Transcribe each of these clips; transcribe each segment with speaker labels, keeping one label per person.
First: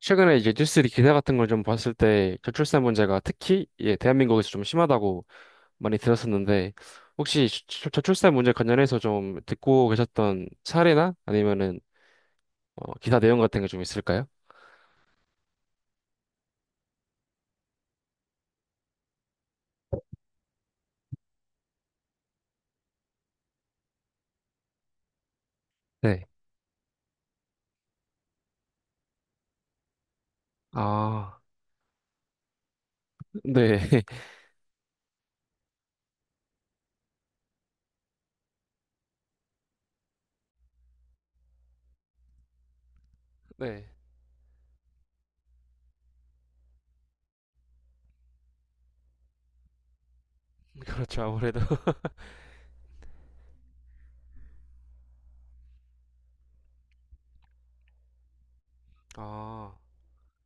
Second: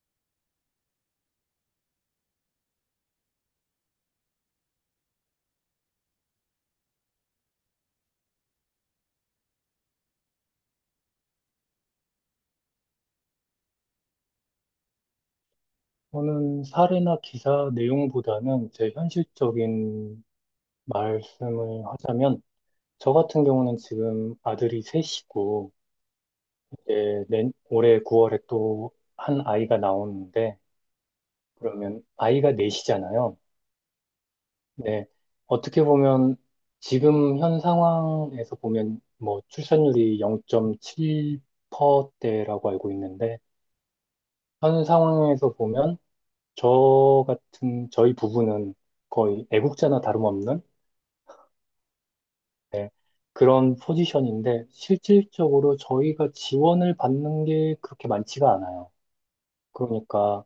Speaker 1: 최근에 이제 뉴스 리 기사 같은 걸 좀 봤을 때 저출산 문제가 특히 예, 대한민국에서 좀 심하다고 많이 들었었는데 혹시 저출산 문제 관련해서 좀 듣고 계셨던 사례나 아니면은 기사 내용 같은 게 좀 있을까요?
Speaker 2: 저는 사례나 기사 내용보다는 제 현실적인 말씀을 하자면, 저 같은 경우는 지금 아들이 셋이고,
Speaker 1: 네.
Speaker 2: 이제 올해 9월에 또 한 아이가 나오는데,
Speaker 1: 아,
Speaker 2: 그러면 아이가 넷이잖아요.
Speaker 1: 네.
Speaker 2: 네. 어떻게 보면 지금 현 상황에서 보면 뭐 출산율이 0.7%대라고 알고 있는데,
Speaker 1: 네.
Speaker 2: 현 상황에서 보면 저 같은 저희 부부는 거의 애국자나 다름없는
Speaker 1: 그렇죠. 아무래도.
Speaker 2: 네, 그런 포지션인데 실질적으로 저희가 지원을 받는 게 그렇게 많지가 않아요.
Speaker 1: 아,
Speaker 2: 그러니까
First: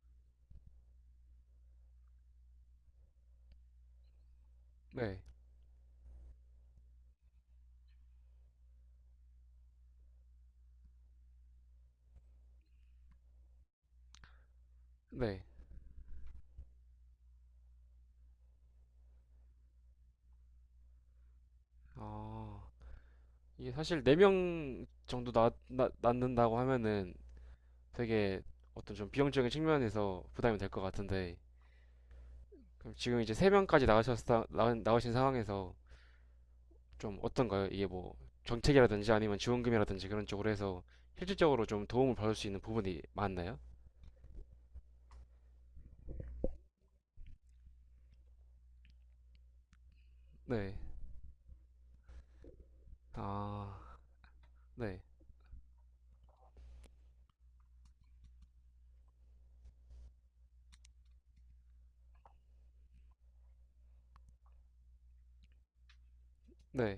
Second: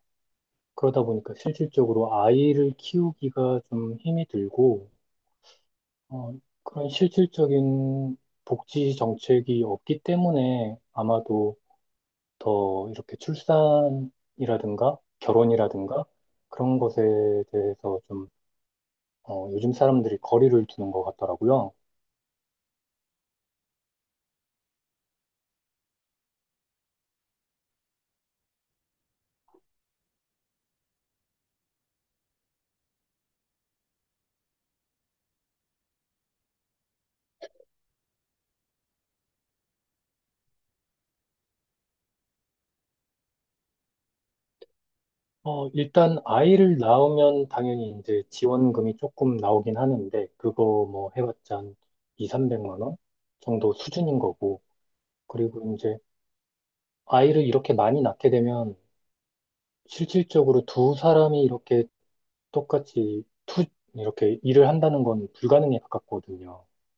Speaker 2: 그러다 보니까 실질적으로 아이를 키우기가 좀 힘이 들고
Speaker 1: 네.
Speaker 2: 어, 그런 실질적인 복지 정책이 없기 때문에 아마도 더 이렇게 출산이라든가
Speaker 1: 네.
Speaker 2: 결혼이라든가 그런 것에 대해서 좀 요즘 사람들이 거리를 두는 것 같더라고요.
Speaker 1: 아, 이게 사실 4명 정도 낳는다고 하면은 되게 어떤 좀 비용적인 측면에서 부담이 될 것 같은데 그럼 지금 이제 세 명까지 나가셨다 나오신 상황에서 좀 어떤가요? 이게 뭐 정책이라든지 아니면 지원금이라든지 그런 쪽으로 해서 실질적으로 좀 도움을 받을 수 있는 부분이 많나요?
Speaker 2: 일단 아이를 낳으면 당연히 이제 지원금이 조금 나오긴 하는데 그거
Speaker 1: 네.
Speaker 2: 뭐 해봤자 한 2, 300만 원 정도
Speaker 1: 아,
Speaker 2: 수준인 거고
Speaker 1: 네.
Speaker 2: 그리고 이제 아이를 이렇게 많이 낳게 되면 실질적으로 두 사람이 이렇게 똑같이 투 이렇게 일을 한다는 건 불가능에 가깝거든요.
Speaker 1: 네.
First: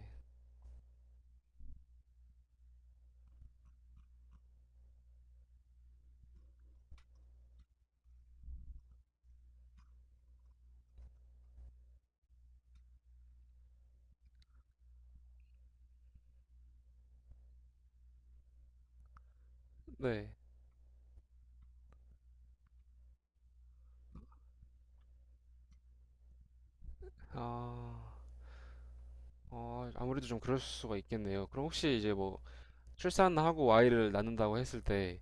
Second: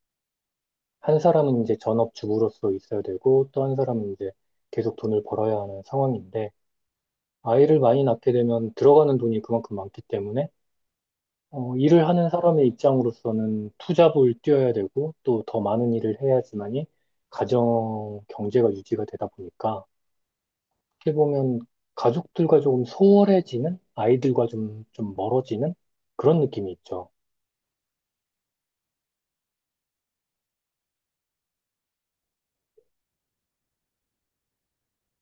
Speaker 2: 한 사람은 이제 전업주부로서 있어야 되고 또 한 사람은 이제 계속 돈을 벌어야 하는 상황인데 아이를 많이 낳게 되면 들어가는 돈이 그만큼 많기 때문에 일을 하는 사람의 입장으로서는 투잡을 뛰어야 되고 또 더 많은 일을 해야지만이 가정 경제가 유지가 되다 보니까
Speaker 1: 네.
Speaker 2: 어떻게 보면 가족들과 조금 소홀해지는 아이들과 좀 멀어지는 그런 느낌이 있죠.
Speaker 1: 아, 아무래도 좀 그럴 수가 있겠네요. 그럼 혹시 이제 뭐 출산하고 아이를 낳는다고 했을 때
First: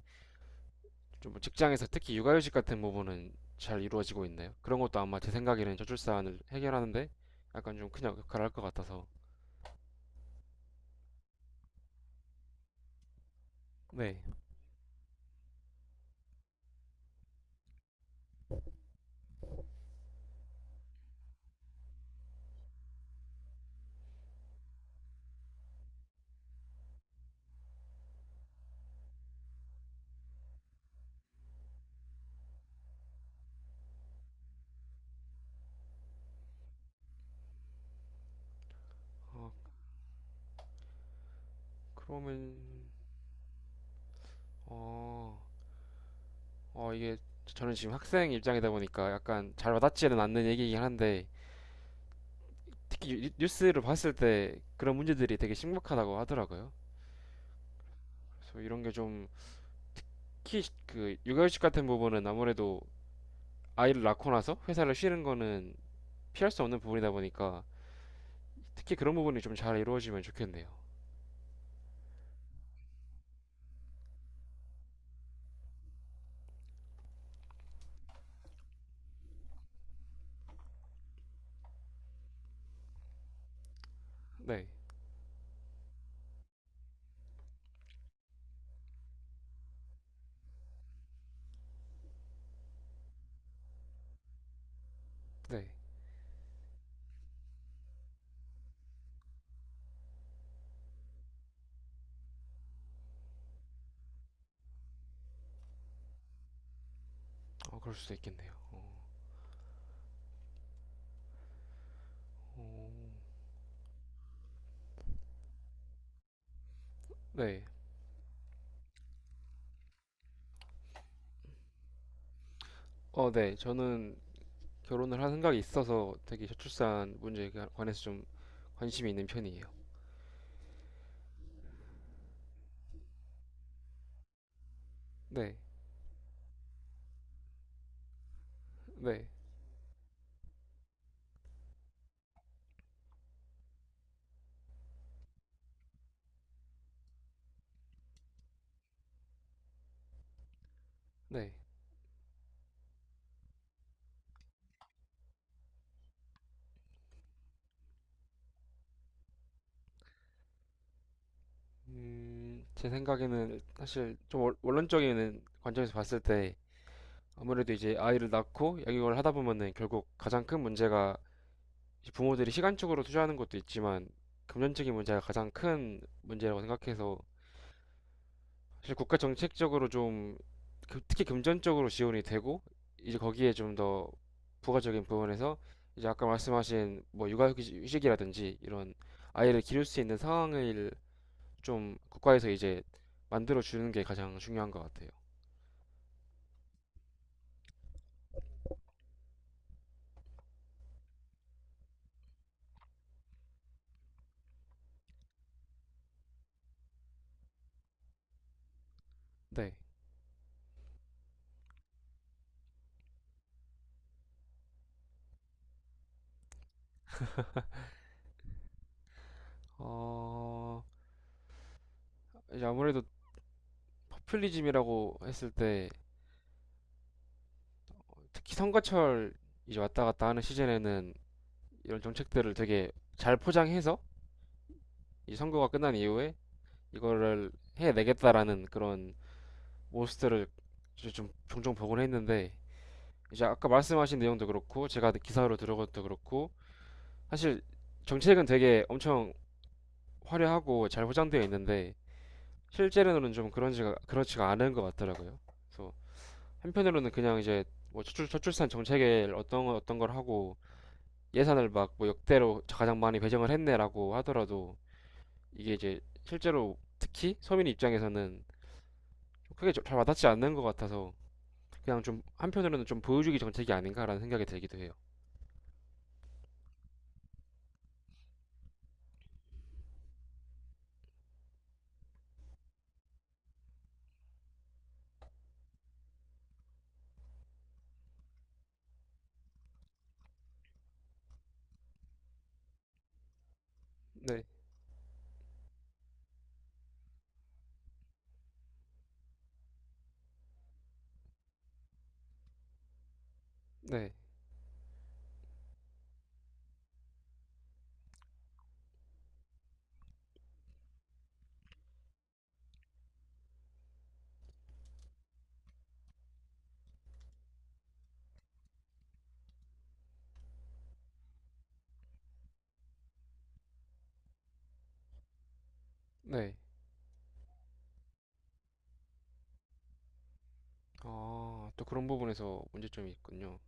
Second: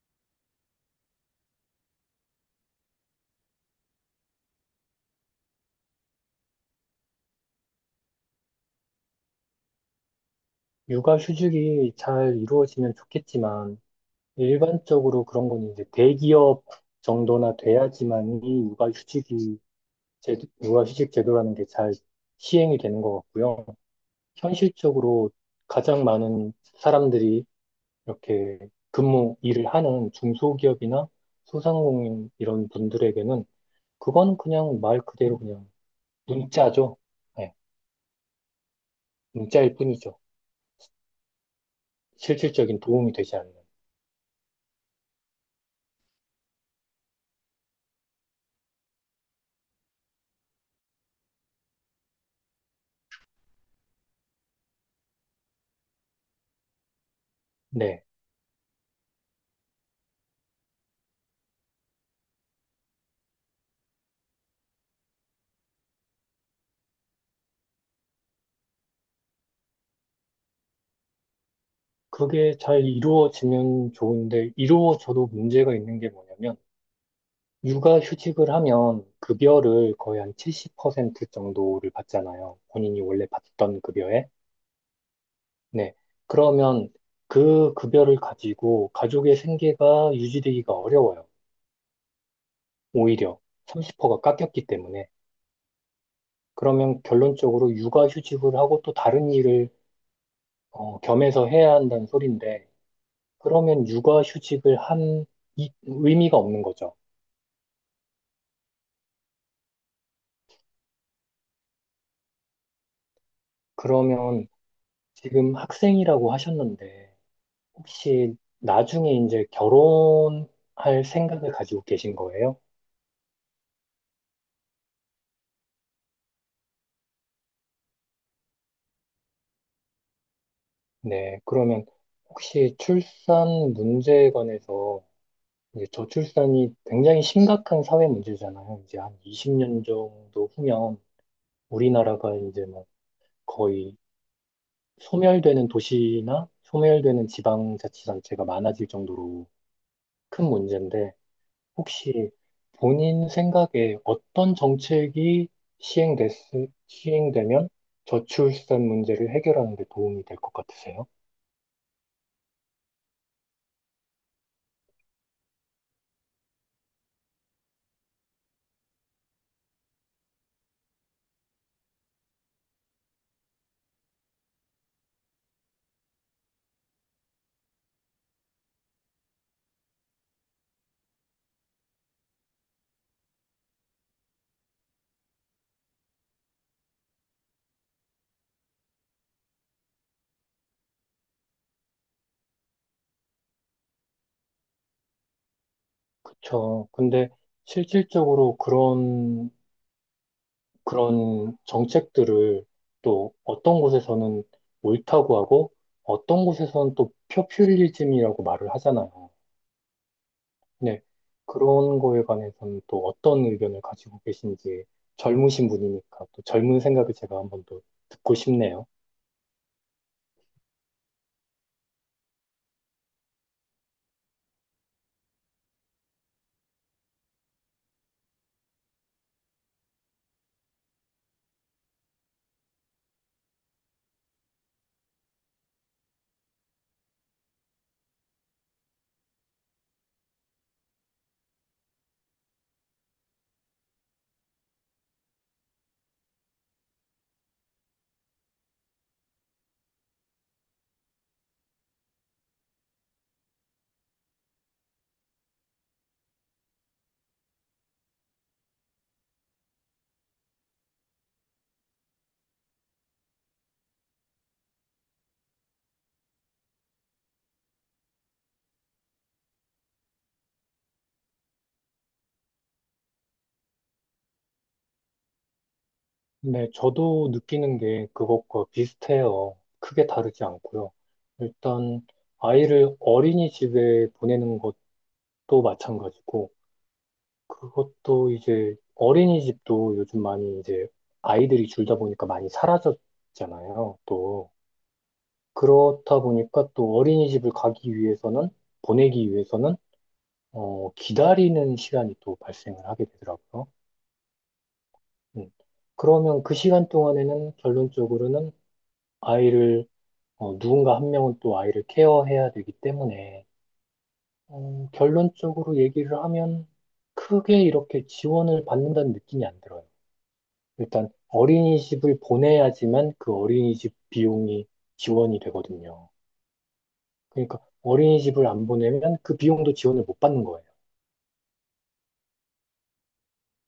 Speaker 1: 좀 직장에서 특히 육아휴직 같은 부분은 잘 이루어지고 있나요? 그런 것도 아마 제 생각에는 저출산을 해결하는데 약간 좀 큰 역할을 할 것 같아서.
Speaker 2: 육아 휴직이 잘 이루어지면 좋겠지만
Speaker 1: 네.
Speaker 2: 일반적으로 그런 건 이제 대기업 정도나 돼야지만이 육아 휴직이 제, 육아 휴직 제도라는 게 잘 시행이 되는 것 같고요. 현실적으로 가장 많은 사람들이 이렇게 근무 일을 하는 중소기업이나 소상공인 이런 분들에게는 그건 그냥 말 그대로 그냥 문자죠. 네, 문자일 뿐이죠.
Speaker 1: 그러면
Speaker 2: 실질적인 도움이 되지 않는.
Speaker 1: 어, 이게 저는 지금 학생 입장이다 보니까 약간 잘 와닿지는 않는 얘기이긴 한데 특히 뉴스를 봤을 때 그런 문제들이 되게 심각하다고 하더라고요.
Speaker 2: 네,
Speaker 1: 그래서 이런 게 좀, 특히 그 육아휴직 같은 부분은 아무래도 아이를 낳고 나서 회사를 쉬는 거는 피할 수 없는 부분이다 보니까 특히 그런 부분이 좀 잘 이루어지면 좋겠네요.
Speaker 2: 그게 잘 이루어지면 좋은데 이루어져도 문제가 있는 게 뭐냐면 육아휴직을 하면 급여를 거의 한 70% 정도를 받잖아요. 본인이 원래 받던 급여에.
Speaker 1: 네,
Speaker 2: 네. 그러면 그 급여를 가지고 가족의 생계가 유지되기가 어려워요. 오히려 30%가 깎였기 때문에.
Speaker 1: 네,
Speaker 2: 그러면 결론적으로 육아휴직을 하고 또 다른 일을 겸해서 해야 한다는 소린데, 그러면 육아휴직을 한 의미가 없는 거죠.
Speaker 1: 그럴 수도 있겠네요.
Speaker 2: 그러면 지금 학생이라고 하셨는데,
Speaker 1: 네,
Speaker 2: 혹시 나중에 이제 결혼할 생각을 가지고 계신 거예요?
Speaker 1: 네, 저는 결혼을 할 생각이 있어서 되게 저출산 문제에 관해서 좀 관심이 있는 편이에요.
Speaker 2: 네. 그러면 혹시 출산 문제에 관해서
Speaker 1: 네,
Speaker 2: 이제 저출산이 굉장히 심각한 사회 문제잖아요. 이제 한
Speaker 1: 네.
Speaker 2: 20년 정도 후면 우리나라가 이제 막 거의 소멸되는 도시나 소멸되는 지방자치단체가 많아질 정도로 큰 문제인데
Speaker 1: 네.
Speaker 2: 혹시 본인 생각에 어떤 정책이 시행됐, 시행되면 저출산 문제를 해결하는 데 도움이 될 것 같으세요?
Speaker 1: 제 생각에는 사실 좀 원론적인 관점에서 봤을 때 아무래도 이제 아이를 낳고 양육을 하다 보면은 결국 가장 큰 문제가 이제 부모들이 시간적으로 투자하는 것도 있지만 금전적인 문제가 가장 큰 문제라고 생각해서 사실 국가 정책적으로 좀 특히 금전적으로 지원이 되고 이제 거기에 좀 더 부가적인 부분에서 이제 아까 말씀하신 뭐 육아휴직이라든지 이런 아이를 기를 수 있는 상황을 좀 국가에서 이제 만들어 주는 게 가장 중요한 것 같아요.
Speaker 2: 그쵸. 근데 실질적으로 그런 정책들을 또 어떤 곳에서는 옳다고 하고 어떤 곳에서는 또 포퓰리즘이라고 말을 하잖아요.
Speaker 1: 네.
Speaker 2: 네. 그런 거에 관해서는 또 어떤 의견을 가지고 계신지 젊으신 분이니까 또 젊은 생각을 제가 한번 더 듣고 싶네요.
Speaker 1: 어, 이제 아무래도 포퓰리즘이라고 했을 때 특히 선거철 이제 왔다 갔다 하는 시즌에는 이런 정책들을 되게 잘 포장해서 이 선거가 끝난 이후에 이거를 해내겠다라는 그런 모습들을 이제 좀 종종 보곤 했는데 이제 아까 말씀하신 내용도 그렇고 제가 기사로 들은 것도 그렇고 사실 정책은 되게 엄청 화려하고 잘 포장되어 있는데 실제로는 좀 그런지가 그렇지가 않은 것 같더라고요. 그래서 한편으로는 그냥 이제 뭐 저출산 정책에 어떤 어떤 걸 하고 예산을 막 뭐 역대로 가장 많이 배정을 했네라고 하더라도 이게 이제 실제로 특히 서민 입장에서는 좀 크게 잘 와닿지 않는 것 같아서 그냥 좀 한편으로는 좀 보여주기 정책이 아닌가라는 생각이 들기도 해요.
Speaker 2: 네, 저도 느끼는 게 그것과 비슷해요. 크게 다르지 않고요. 일단 아이를 어린이집에 보내는 것도 마찬가지고 그것도 이제 어린이집도 요즘 많이 이제 아이들이 줄다 보니까 많이 사라졌잖아요.
Speaker 1: 네,
Speaker 2: 또 그렇다 보니까 또 어린이집을 가기 위해서는 보내기 위해서는 기다리는 시간이 또 발생을 하게 되더라고요.
Speaker 1: 네,
Speaker 2: 음. 그러면 그 시간 동안에는 결론적으로는 아이를 누군가 한 명은 또 아이를 케어해야 되기 때문에 결론적으로 얘기를 하면 크게 이렇게 지원을 받는다는 느낌이 안 들어요. 일단 어린이집을 보내야지만 그 어린이집 비용이 지원이 되거든요.
Speaker 1: 네.
Speaker 2: 그러니까 어린이집을 안 보내면 그 비용도 지원을 못 받는 거예요.
Speaker 1: 또 그런 부분에서 문제점이 있군요.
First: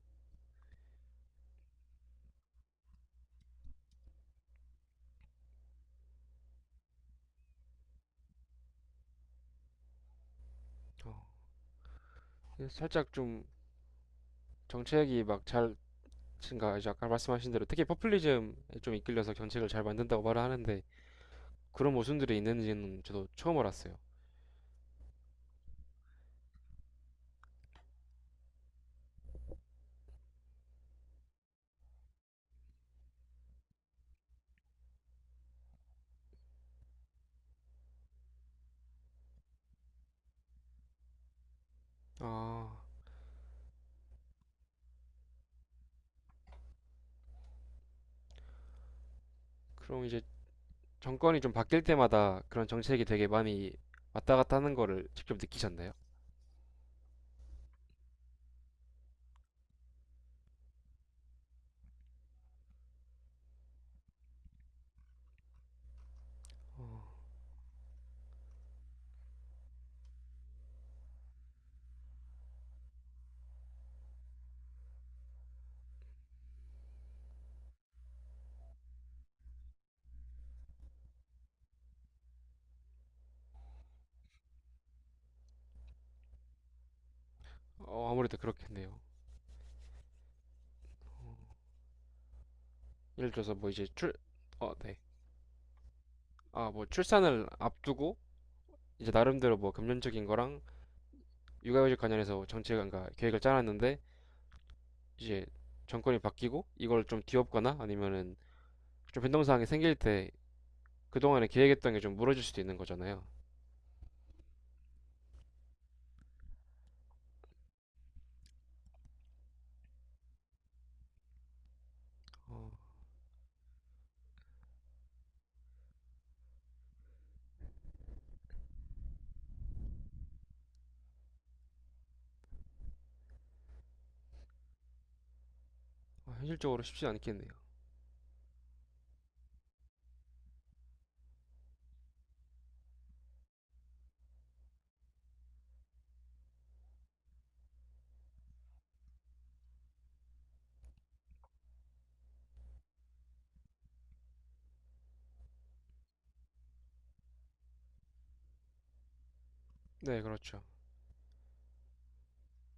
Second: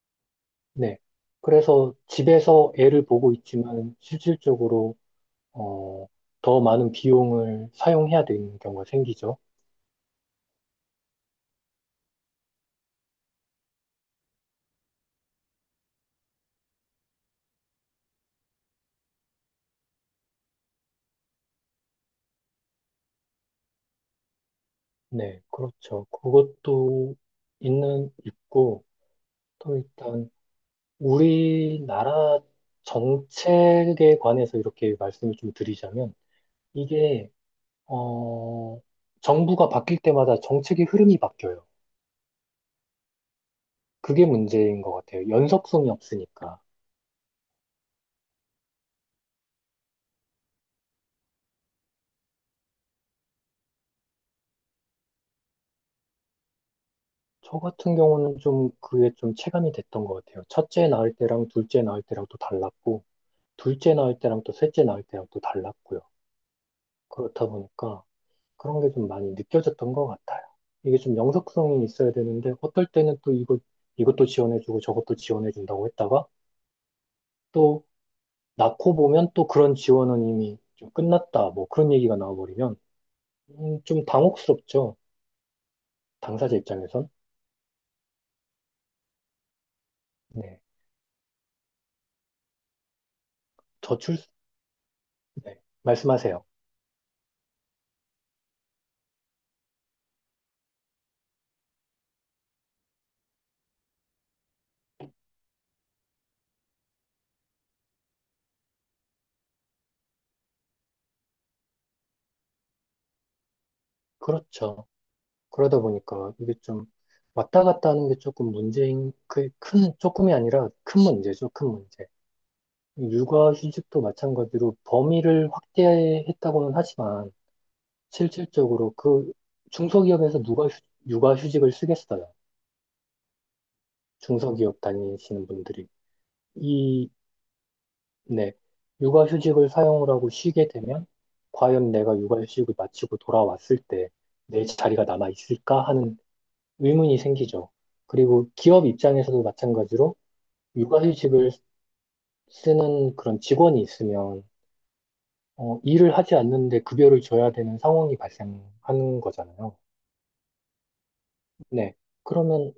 Speaker 2: 네. 그래서 집에서 애를 보고 있지만 실질적으로 어, 더 많은 비용을 사용해야 되는 경우가 생기죠.
Speaker 1: 어, 그래서 살짝 좀 정책이 막잘 친가 이제 아까 말씀하신 대로 특히 퍼플리즘에 좀 이끌려서 정책을 잘 만든다고 말을 하는데 그런 모순들이 있는지는 저도 처음 알았어요.
Speaker 2: 네, 그렇죠. 그것도 있는 있고 또 일단 우리나라 정책에 관해서 이렇게 말씀을 좀 드리자면 이게 어, 정부가 바뀔 때마다 정책의 흐름이 바뀌어요.
Speaker 1: 아,
Speaker 2: 그게 문제인 것 같아요. 연속성이 없으니까.
Speaker 1: 그럼 이제 정권이 좀 바뀔 때마다 그런 정책이 되게 많이 왔다 갔다 하는 거를 직접 느끼셨나요?
Speaker 2: 저 같은 경우는 좀 그게 좀 체감이 됐던 것 같아요. 첫째 낳을 때랑 둘째 낳을 때랑 또 달랐고, 둘째 낳을 때랑 또 셋째 낳을 때랑 또 달랐고요. 그렇다 보니까 그런 게 좀 많이 느껴졌던 것 같아요. 이게 좀 영속성이 있어야 되는데, 어떨 때는 또 이것도 지원해주고 저것도 지원해준다고 했다가, 또 낳고 보면 또 그런 지원은 이미 좀 끝났다. 뭐 그런 얘기가 나와버리면, 좀 당혹스럽죠. 당사자 입장에선.
Speaker 1: 아무래도 그렇겠네요.
Speaker 2: 네.
Speaker 1: 예를 들어서 뭐 이제
Speaker 2: 저출,
Speaker 1: 어, 네.
Speaker 2: 네. 말씀하세요.
Speaker 1: 뭐 출산을 앞두고 이제 나름대로 뭐 금전적인 거랑 육아휴직 관련해서 정책을, 그러니까 계획을 짜놨는데 이제 정권이 바뀌고 이걸 좀 뒤엎거나 아니면은 좀 변동사항이 생길 때 그동안에 계획했던 게 좀 무너질 수도 있는 거잖아요.
Speaker 2: 그렇죠. 그러다 보니까 이게 좀 왔다 갔다 하는 게 조금 문제인, 그 큰, 조금이 아니라 큰 문제죠. 큰 문제.
Speaker 1: 어,
Speaker 2: 육아휴직도 마찬가지로 범위를 확대했다고는 하지만 실질적으로 그 중소기업에서 누가 육아휴직을 쓰겠어요. 중소기업 다니시는 분들이.
Speaker 1: 아, 현실적으로 쉽진
Speaker 2: 이
Speaker 1: 않겠네요.
Speaker 2: 네. 육아휴직을 사용을 하고 쉬게 되면 과연 내가 육아휴직을 마치고 돌아왔을 때 내 자리가 남아 있을까 하는 의문이 생기죠. 그리고 기업 입장에서도 마찬가지로 육아휴직을 쓰는 그런 직원이 있으면 일을 하지 않는데 급여를 줘야 되는 상황이 발생하는 거잖아요.
Speaker 1: 네, 그렇죠.
Speaker 2: 네. 그러면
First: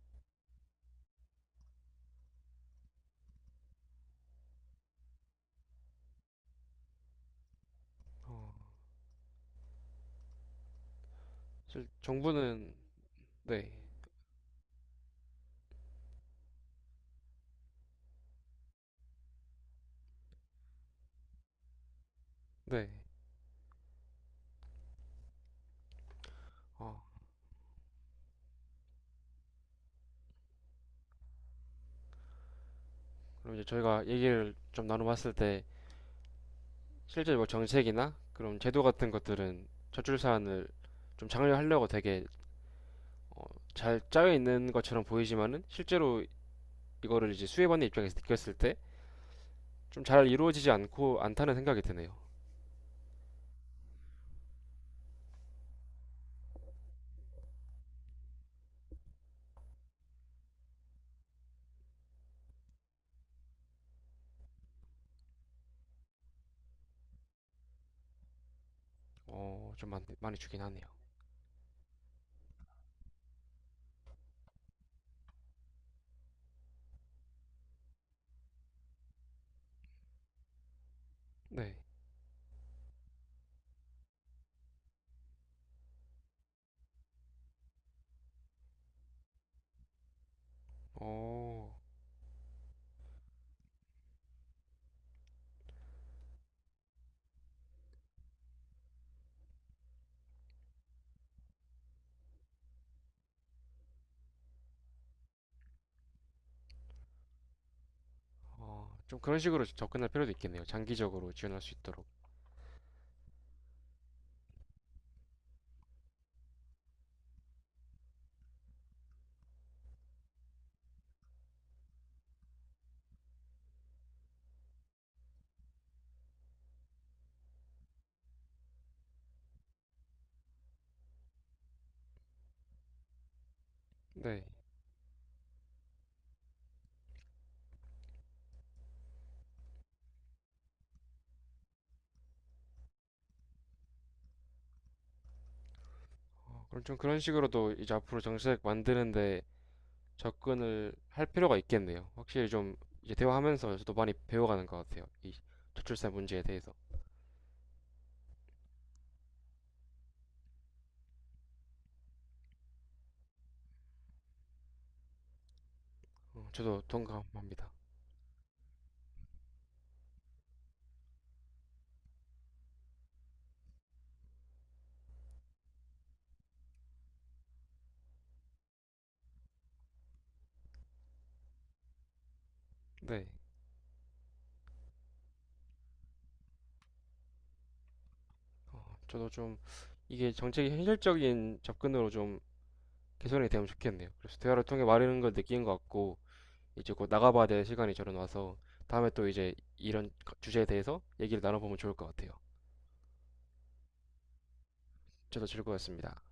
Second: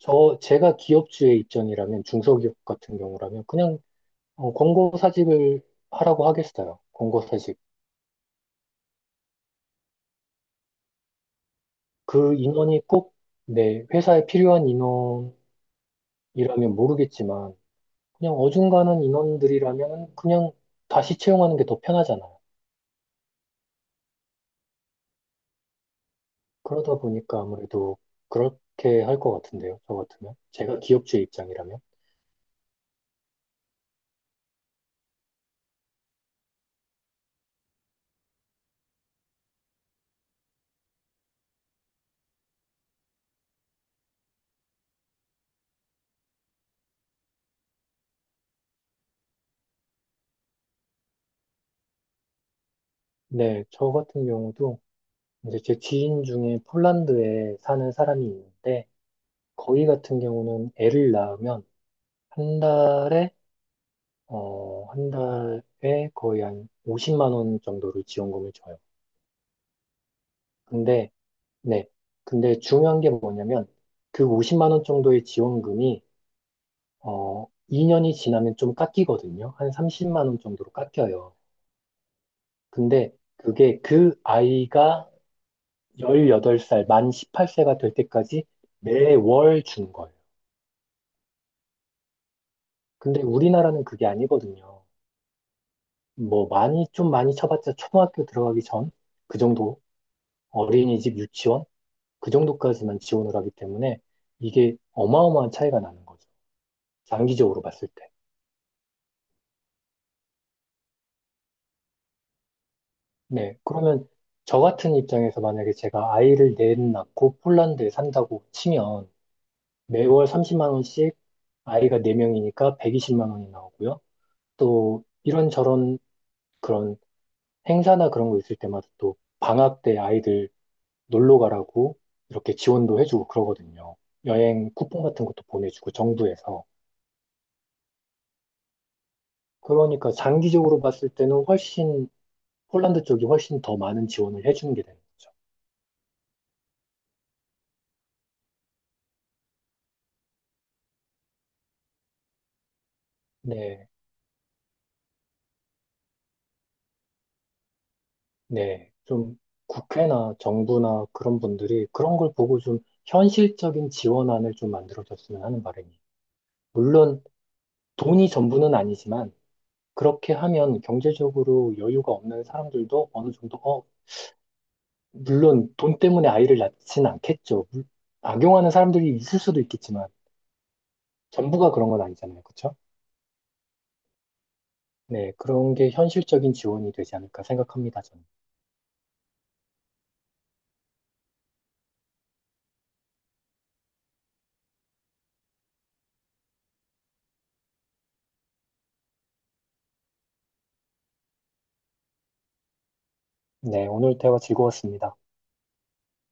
Speaker 2: 저 제가 기업주의 입장이라면 중소기업 같은 경우라면 그냥 권고사직을 하라고 하겠어요. 권고사직.
Speaker 1: 실
Speaker 2: 그
Speaker 1: 정부는
Speaker 2: 인원이 꼭
Speaker 1: 네,
Speaker 2: 내 회사에 필요한 인원이라면 모르겠지만 그냥 어중간한 인원들이라면 그냥 다시 채용하는 게 더 편하잖아요.
Speaker 1: 네.
Speaker 2: 그러다
Speaker 1: 어,
Speaker 2: 보니까 아무래도 그렇게 할 것 같은데요. 저 같으면 제가 기업주의 입장이라면
Speaker 1: 그럼 이제 저희가 얘기를 좀 나눠봤을 때 실제 뭐 정책이나 그런 제도 같은 것들은 저출 사안을 좀 장려하려고 되게 잘 짜여 있는 것처럼 보이지만은 실제로 이거를 이제 수혜받는 입장에서 느꼈을 때 좀 잘 이루어지지 않고 않다는 생각이 드네요.
Speaker 2: 네, 저 같은 경우도 이제 제 지인 중에 폴란드에 사는 사람이 있는데 거기 같은 경우는 애를 낳으면 한 달에 한 달에 거의 한 50만 원 정도를 지원금을 줘요.
Speaker 1: 좀 많이, 많이 주긴 하네요.
Speaker 2: 근데 네. 근데 중요한 게 뭐냐면 그 50만 원 정도의 지원금이 어 2년이 지나면 좀 깎이거든요. 한 30만 원 정도로 깎여요.
Speaker 1: 네.
Speaker 2: 근데 그게 그 아이가 18살, 만 18세가 될 때까지 매월 주는 거예요.
Speaker 1: 어,
Speaker 2: 근데 우리나라는 그게 아니거든요. 뭐 많이 좀 많이 쳐봤자 초등학교 들어가기 전 그 정도 어린이집 유치원 그 정도까지만 지원을 하기 때문에 이게 어마어마한 차이가 나는 거죠. 장기적으로 봤을 때.
Speaker 1: 좀 그런 식으로 접근할 필요도 있겠네요. 장기적으로 지원할 수 있도록.
Speaker 2: 네. 그러면 저 같은 입장에서 만약에 제가 아이를 넷 낳고 폴란드에 산다고 치면 매월 30만 원씩 아이가 4명이니까 120만 원이 나오고요. 또 이런저런 그런 행사나 그런 거 있을 때마다 또 방학 때 아이들 놀러 가라고 이렇게 지원도 해주고 그러거든요.
Speaker 1: 네.
Speaker 2: 여행 쿠폰 같은 것도 보내주고 정부에서. 그러니까 장기적으로 봤을 때는 훨씬 폴란드 쪽이 훨씬 더 많은 지원을 해주는 게 되는 거죠.
Speaker 1: 그럼 좀 그런 식으로도 이제 앞으로 정책 만드는데 접근을 할 필요가 있겠네요. 확실히 좀 이제 대화하면서
Speaker 2: 네.
Speaker 1: 저도 많이 배워가는 것 같아요. 이 저출산 문제에 대해서.
Speaker 2: 네, 좀 국회나 정부나 그런 분들이 그런 걸 보고 좀 현실적인 지원안을 좀 만들어줬으면 하는 바람이.
Speaker 1: 저도
Speaker 2: 물론
Speaker 1: 동감합니다.
Speaker 2: 돈이 전부는 아니지만 그렇게 하면 경제적으로 여유가 없는 사람들도 어느 정도, 어, 물론 돈 때문에 아이를 낳지는 않겠죠. 악용하는 사람들이 있을 수도 있겠지만 전부가 그런 건 아니잖아요. 그렇죠?
Speaker 1: 네.
Speaker 2: 네, 그런 게 현실적인 지원이 되지 않을까 생각합니다, 저는.
Speaker 1: 저도 좀 이게 정책이 현실적인 접근으로 좀 개선이 되면 좋겠네요. 그래서 대화를 통해 말하는 걸 느낀 것 같고, 이제 곧 나가봐야 될 시간이 저는 와서 다음에 또 이제 이런 주제에 대해서 얘기를 나눠보면 좋을 것 같아요.
Speaker 2: 네, 오늘 대화 즐거웠습니다.
Speaker 1: 저도 즐거웠습니다.